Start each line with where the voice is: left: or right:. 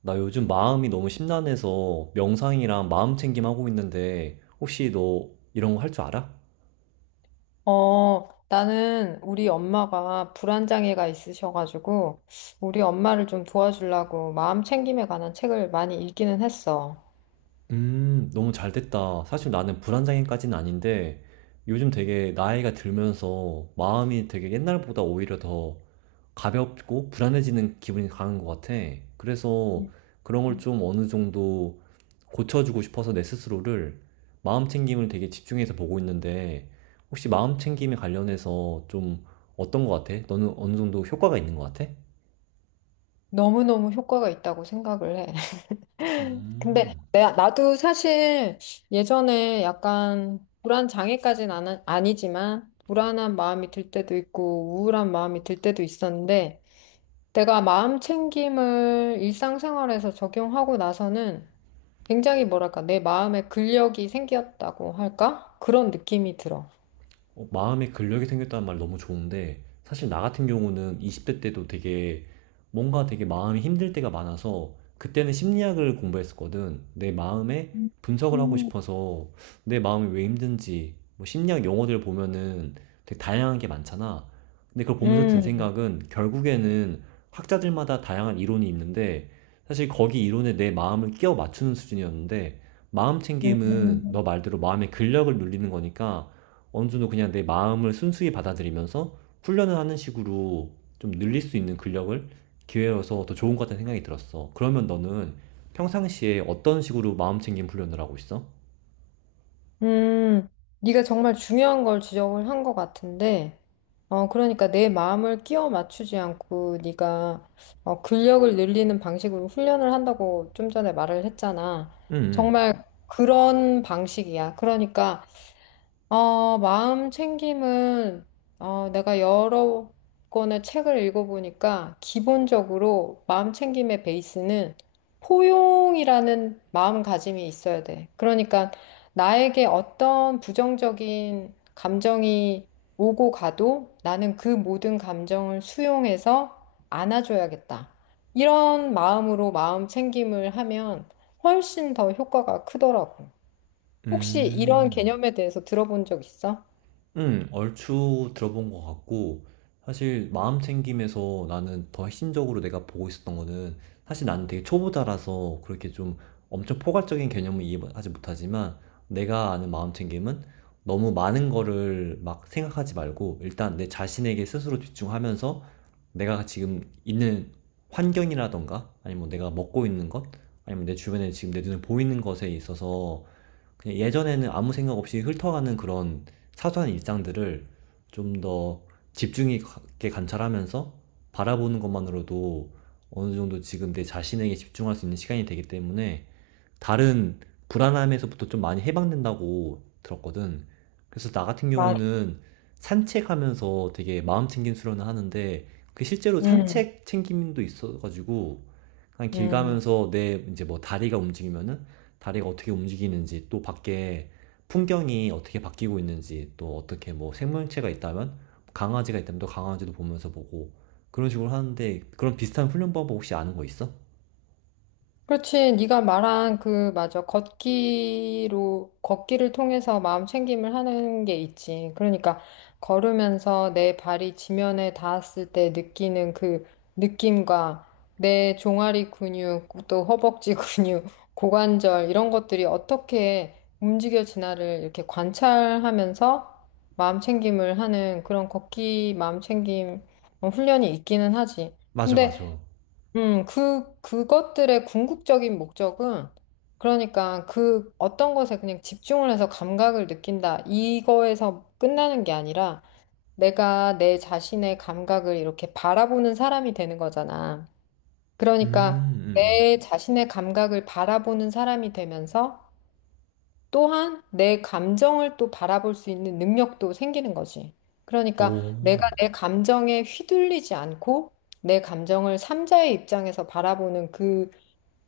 right: 나 요즘 마음이 너무 심란해서 명상이랑 마음 챙김 하고 있는데 혹시 너 이런 거 할 줄 알아?
left: 나는 우리 엄마가 불안장애가 있으셔가지고, 우리 엄마를 좀 도와주려고 마음 챙김에 관한 책을 많이 읽기는 했어.
right: 너무 잘 됐다. 사실 나는 불안장애까지는 아닌데, 요즘 되게 나이가 들면서 마음이 되게 옛날보다 오히려 더 가볍고 불안해지는 기분이 강한 것 같아. 그래서 그런 걸 좀 어느 정도 고쳐주고 싶어서 내 스스로를 마음 챙김을 되게 집중해서 보고 있는데, 혹시 마음 챙김에 관련해서 좀 어떤 것 같아? 너는 어느 정도 효과가 있는 것 같아?
left: 너무너무 효과가 있다고 생각을 해. 근데
right: 음.
left: 나도 사실 예전에 약간 아니지만, 불안한 마음이 들 때도 있고, 우울한 마음이 들 때도 있었는데, 내가 마음 챙김을 일상생활에서 적용하고 나서는 굉장히 뭐랄까, 내 마음에 근력이 생겼다고 할까? 그런 느낌이 들어.
right: 어, 마음의 근력이 생겼다는 말 너무 좋은데 사실 나 같은 경우는 20대 때도 되게 뭔가 되게 마음이 힘들 때가 많아서 그때는 심리학을 공부했었거든. 내 마음에
left: 음,
right: 분석을 하고
left: 음,
right: 싶어서 내 마음이 왜 힘든지 뭐 심리학 용어들 보면은 되게 다양한 게 많잖아. 근데 그걸 보면서 든
left: 음,
right: 생각은 결국에는 학자들마다 다양한 이론이 있는데 사실 거기 이론에 내 마음을 끼워 맞추는 수준이었는데 마음
left: 음,
right: 챙김은 너 말대로 마음의 근력을 눌리는 거니까 어느 정도 그냥 내 마음을 순수히 받아들이면서 훈련을 하는 식으로 좀 늘릴 수 있는 근력을 기회여서 더 좋은 것 같다는 생각이 들었어. 그러면 너는 평상시에 어떤 식으로 마음 챙김 훈련을 하고 있어?
left: 음. 네가 정말 중요한 걸 지적을 한 것 같은데, 그러니까 내 마음을 끼워 맞추지 않고 네가 근력을 늘리는 방식으로 훈련을 한다고 좀 전에 말을 했잖아.
right: 음,
left: 정말 그런 방식이야. 그러니까 마음 챙김은 내가 여러 권의 책을 읽어보니까 기본적으로 마음 챙김의 베이스는 포용이라는 마음가짐이 있어야 돼. 그러니까 나에게 어떤 부정적인 감정이 오고 가도 나는 그 모든 감정을 수용해서 안아줘야겠다. 이런 마음으로 마음 챙김을 하면 훨씬 더 효과가 크더라고. 혹시 이런
right: 음.
left: 개념에 대해서 들어본 적 있어?
right: 응, 얼추 들어본 것 같고, 사실 마음 챙김에서 나는 더 핵심적으로 내가 보고 있었던 거는, 사실 나는 되게 초보자라서 그렇게 좀 엄청 포괄적인 개념은 이해하지 못하지만, 내가 아는 마음 챙김은 너무 많은 거를 막 생각하지 말고, 일단 내 자신에게 스스로 집중하면서, 내가 지금 있는 환경이라던가, 아니면 내가 먹고 있는 것, 아니면 내 주변에 지금 내 눈에 보이는 것에 있어서 그냥 예전에는 아무 생각 없이 훑어가는 그런 사소한 일상들을 좀 더 집중 있게 관찰하면서 바라보는 것만으로도 어느 정도 지금 내 자신에게 집중할 수 있는 시간이 되기 때문에 다른 불안함에서부터 좀 많이 해방된다고 들었거든. 그래서 나 같은
left: 맞아.
right: 경우는 산책하면서 되게 마음 챙김 수련을 하는데 그 실제로
left: 음,
right: 산책 챙김도 있어가지고 그냥 길
left: 음.
right: 가면서 내 이제 뭐 다리가 움직이면은 다리가 어떻게 움직이는지 또 밖에 풍경이 어떻게 바뀌고 있는지 또 어떻게 뭐 생명체가 있다면 뭐 강아지가 있다면 또 강아지도 보면서 보고 그런 식으로 하는데 그런 비슷한 훈련 방법 혹시 아는 거 있어?
left: 그렇지. 네가 말한 그 맞아. 걷기로 걷기를 통해서 마음 챙김을 하는 게 있지. 그러니까 걸으면서 내 발이 지면에 닿았을 때 느끼는 그 느낌과 내 종아리 근육, 또 허벅지 근육, 고관절 이런 것들이 어떻게 움직여지나를 이렇게 관찰하면서 마음 챙김을 하는 그런 걷기 마음 챙김 훈련이 있기는 하지.
right: 맞아, 맞아.
left: 근데 그것들의 궁극적인 목적은, 그러니까 그 어떤 것에 그냥 집중을 해서 감각을 느낀다. 이거에서 끝나는 게 아니라, 내가 내 자신의 감각을 이렇게 바라보는 사람이 되는 거잖아.
right: 음,
left: 그러니까
right: 음,
left: 내
right: 음.
left: 자신의 감각을 바라보는 사람이 되면서, 또한 내 감정을 또 바라볼 수 있는 능력도 생기는 거지. 그러니까
right: 오,
left: 내가 내 감정에 휘둘리지 않고, 내 감정을 삼자의 입장에서 바라보는 그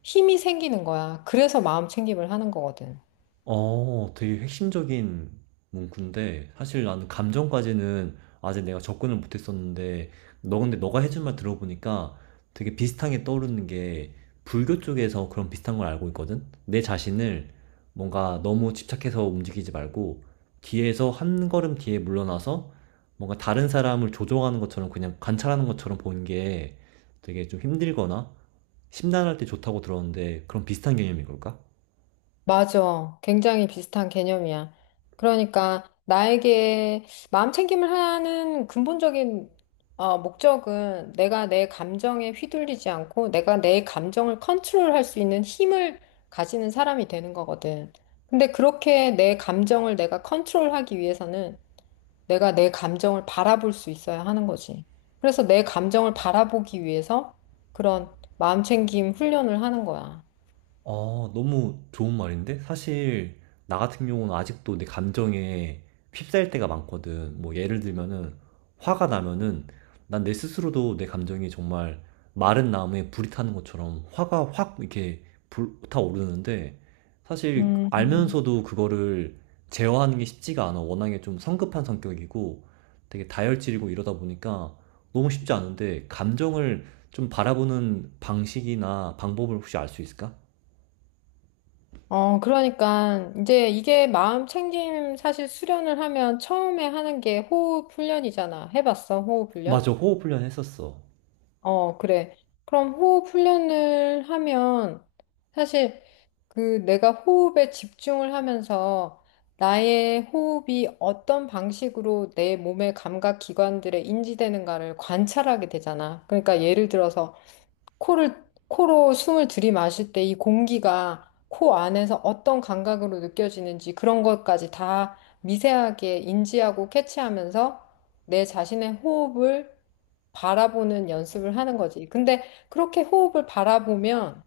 left: 힘이 생기는 거야. 그래서 마음 챙김을 하는 거거든.
right: 어, 되게 핵심적인 문구인데, 사실 나는 감정까지는 아직 내가 접근을 못했었는데, 너 근데 너가 해준 말 들어보니까 되게 비슷한 게 떠오르는 게, 불교 쪽에서 그런 비슷한 걸 알고 있거든? 내 자신을 뭔가 너무 집착해서 움직이지 말고, 뒤에서 한 걸음 뒤에 물러나서 뭔가 다른 사람을 조종하는 것처럼 그냥 관찰하는 것처럼 보는 게 되게 좀 힘들거나 심란할 때 좋다고 들었는데, 그런 비슷한 개념인 걸까?
left: 맞아. 굉장히 비슷한 개념이야. 그러니까 나에게 마음 챙김을 하는 근본적인 목적은 내가 내 감정에 휘둘리지 않고 내가 내 감정을 컨트롤할 수 있는 힘을 가지는 사람이 되는 거거든. 근데 그렇게 내 감정을 내가 컨트롤하기 위해서는 내가 내 감정을 바라볼 수 있어야 하는 거지. 그래서 내 감정을 바라보기 위해서 그런 마음챙김 훈련을 하는 거야.
right: 아, 너무 좋은 말인데? 사실, 나 같은 경우는 아직도 내 감정에 휩싸일 때가 많거든. 뭐, 예를 들면은, 화가 나면은, 난 내 스스로도 내 감정이 정말 마른 나무에 불이 타는 것처럼 화가 확 이렇게 불타오르는데, 사실,
left: 음.
right: 알면서도 그거를 제어하는 게 쉽지가 않아. 워낙에 좀 성급한 성격이고, 되게 다혈질이고 이러다 보니까 너무 쉽지 않은데, 감정을 좀 바라보는 방식이나 방법을 혹시 알 수 있을까?
left: 그러니까 이제 이게 마음챙김 사실 수련을 하면 처음에 하는 게 호흡 훈련이잖아. 해봤어, 호흡 훈련?
right: 맞아, 호흡 훈련 했었어.
left: 어, 그래. 그럼 호흡 훈련을 하면 사실 그 내가 호흡에 집중을 하면서 나의 호흡이 어떤 방식으로 내 몸의 감각 기관들에 인지되는가를 관찰하게 되잖아. 그러니까 예를 들어서 코를, 코로 숨을 들이마실 때 이 공기가 코 안에서 어떤 감각으로 느껴지는지 그런 것까지 다 미세하게 인지하고 캐치하면서 내 자신의 호흡을 바라보는 연습을 하는 거지. 근데 그렇게 호흡을 바라보면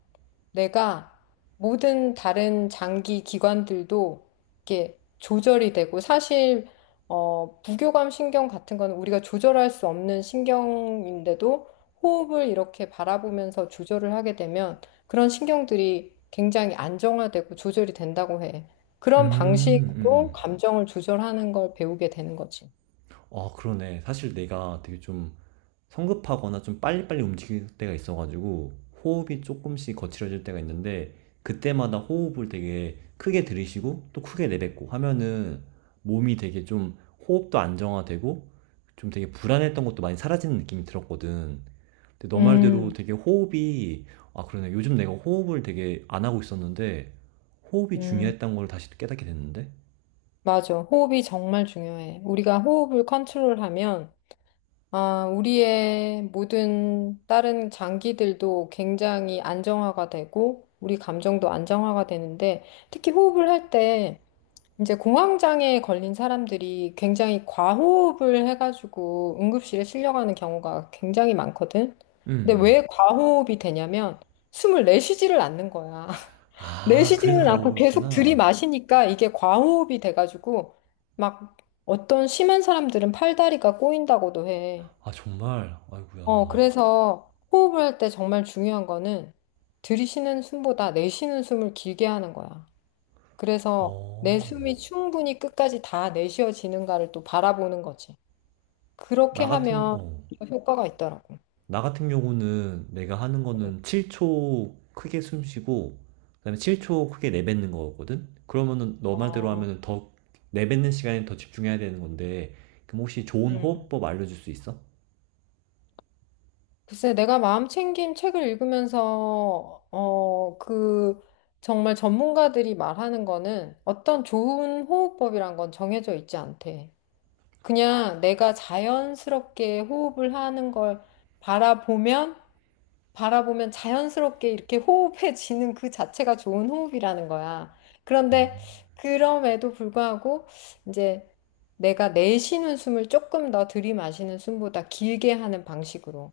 left: 내가 모든 다른 장기 기관들도 이게 조절이 되고 사실 부교감 신경 같은 거는 우리가 조절할 수 없는 신경인데도 호흡을 이렇게 바라보면서 조절을 하게 되면 그런 신경들이 굉장히 안정화되고 조절이 된다고 해.
right: 음,
left: 그런
right: 음,
left: 방식으로
right: 음.
left: 감정을 조절하는 걸 배우게 되는 거지.
right: 아, 그러네. 사실 내가 되게 좀 성급하거나 좀 빨리빨리 움직일 때가 있어가지고 호흡이 조금씩 거칠어질 때가 있는데 그때마다 호흡을 되게 크게 들이쉬고 또 크게 내뱉고 하면은 몸이 되게 좀 호흡도 안정화되고 좀 되게 불안했던 것도 많이 사라지는 느낌이 들었거든. 근데 너 말대로
left: 음,
right: 되게 호흡이 아, 그러네. 요즘 내가 호흡을 되게 안 하고 있었는데 호흡이
left: 음.
right: 중요했던 걸 다시 또 깨닫게 됐는데?
left: 맞아. 호흡이 정말 중요해. 우리가 호흡을 컨트롤하면, 아, 우리의 모든 다른 장기들도 굉장히 안정화가 되고, 우리 감정도 안정화가 되는데, 특히 호흡을 할 때, 이제 공황장애에 걸린 사람들이 굉장히 과호흡을 해가지고 응급실에 실려가는 경우가 굉장히 많거든.
right: 음,
left: 근데 왜 과호흡이 되냐면, 숨을 내쉬지를 않는 거야.
right: 아, 그래서
left: 내쉬지는 않고 계속
right: 가오였구나.
left: 들이마시니까 이게 과호흡이 돼가지고 막 어떤 심한 사람들은 팔다리가 꼬인다고도 해.
right: 아, 정말. 아이고야.
left: 그래서 호흡을 할 때 정말 중요한 거는 들이쉬는 숨보다 내쉬는 숨을 길게 하는 거야. 그래서 내
right: 어.
left: 숨이 충분히 끝까지 다 내쉬어지는가를 또 바라보는 거지. 그렇게
right: 나 같은
left: 하면
right: 어.
left: 효과가 있더라고.
right: 나 같은 경우는 내가 하는 거는 7초 크게 숨 쉬고 그다음에 7초 크게 내뱉는 거거든. 그러면은 너 말대로
left: 아,
right: 하면은 더 내뱉는 시간에 더 집중해야 되는 건데 그럼 혹시 좋은
left: 음.
right: 호흡법 알려줄 수 있어?
left: 글쎄, 내가 마음챙김 책을 읽으면서, 정말 전문가들이 말하는 거는 어떤 좋은 호흡법이란 건 정해져 있지 않대. 그냥 내가 자연스럽게 호흡을 하는 걸 바라보면, 바라보면 자연스럽게 이렇게 호흡해지는 그 자체가 좋은 호흡이라는 거야. 그런데 그럼에도 불구하고, 이제 내가 내쉬는 숨을 조금 더 들이마시는 숨보다 길게 하는 방식으로.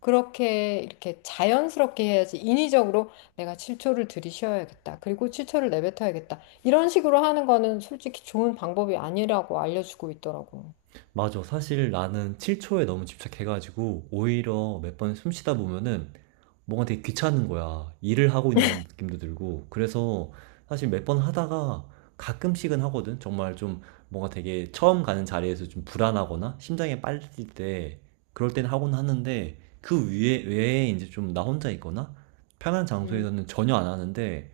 left: 그렇게 이렇게 자연스럽게 해야지 인위적으로 내가 7초를 들이쉬어야겠다. 그리고 7초를 내뱉어야겠다. 이런 식으로 하는 거는 솔직히 좋은 방법이 아니라고 알려주고 있더라고.
right: 맞아. 사실 나는 7초에 너무 집착해가지고 오히려 몇 번 숨 쉬다 보면은 뭔가 되게 귀찮은 거야. 일을 하고 있는 느낌도 들고. 그래서 사실 몇 번 하다가 가끔씩은 하거든. 정말 좀 뭔가 되게 처음 가는 자리에서 좀 불안하거나 심장이 빨리 때 그럴 땐 하곤 하는데 그 외에 이제 좀 나 혼자 있거나 편한 장소에서는 전혀 안 하는데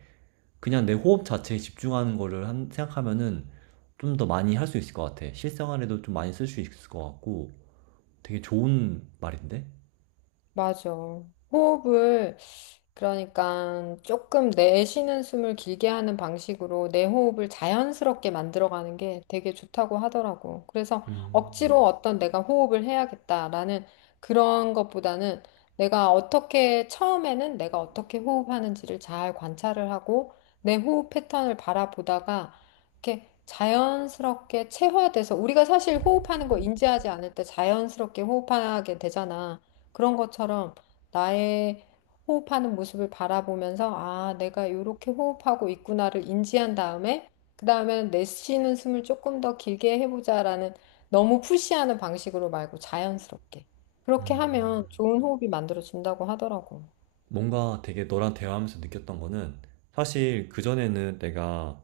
right: 그냥 내 호흡 자체에 집중하는 거를 생각하면은 좀 더 많이 할 수 있을 것 같아. 실생활에도 좀 많이 쓸 수 있을 것 같고 되게 좋은 말인데?
left: 맞아. 호흡을, 그러니까 조금 내쉬는 숨을 길게 하는 방식으로 내 호흡을 자연스럽게 만들어가는 게 되게 좋다고 하더라고. 그래서
right: 음.
left: 억지로 어떤 내가 호흡을 해야겠다라는 그런 것보다는 내가 어떻게, 처음에는 내가 어떻게 호흡하는지를 잘 관찰을 하고 내 호흡 패턴을 바라보다가 이렇게 자연스럽게 체화돼서 우리가 사실 호흡하는 거 인지하지 않을 때 자연스럽게 호흡하게 되잖아. 그런 것처럼 나의 호흡하는 모습을 바라보면서 아, 내가 이렇게 호흡하고 있구나를 인지한 다음에 그 다음에는 내쉬는 숨을 조금 더 길게 해보자라는 너무 푸시하는 방식으로 말고 자연스럽게 그렇게 하면 좋은 호흡이 만들어진다고 하더라고.
right: 뭔가 되게 너랑 대화하면서 느꼈던 거는 사실 그전에는 내가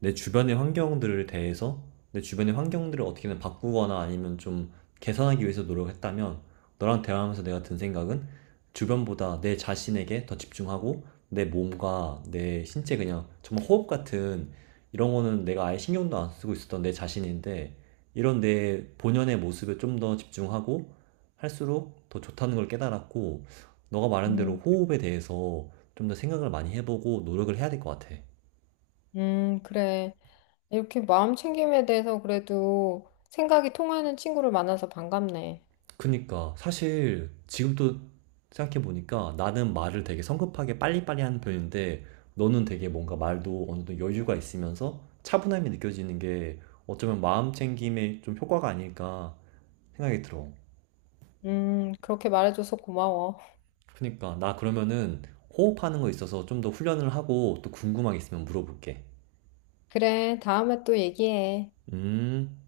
right: 내 주변의 환경들을 대해서 내 주변의 환경들을 어떻게든 바꾸거나 아니면 좀 개선하기 위해서 노력했다면 너랑 대화하면서 내가 든 생각은 주변보다 내 자신에게 더 집중하고 내 몸과 내 신체 그냥 정말 호흡 같은 이런 거는 내가 아예 신경도 안 쓰고 있었던 내 자신인데 이런 내 본연의 모습에 좀 더 집중하고 할수록 더 좋다는 걸 깨달았고 너가 말한 대로
left: 음,
right: 호흡에 대해서 좀 더 생각을 많이 해보고 노력을 해야 될 것 같아.
left: 그래. 이렇게 마음 챙김에 대해서 그래도 생각이 통하는 친구를 만나서 반갑네.
right: 그니까 사실 지금 또 생각해보니까 나는 말을 되게 성급하게 빨리빨리 하는 편인데 너는 되게 뭔가 말도 어느 정도 여유가 있으면서 차분함이 느껴지는 게 어쩌면 마음 챙김에 좀 효과가 아닐까 생각이 들어.
left: 그렇게 말해줘서 고마워.
right: 그니까 나 그러면은 호흡하는 거 있어서 좀 더 훈련을 하고 또 궁금한 게 있으면 물어볼게.
left: 그래, 다음에 또 얘기해.
right: 음.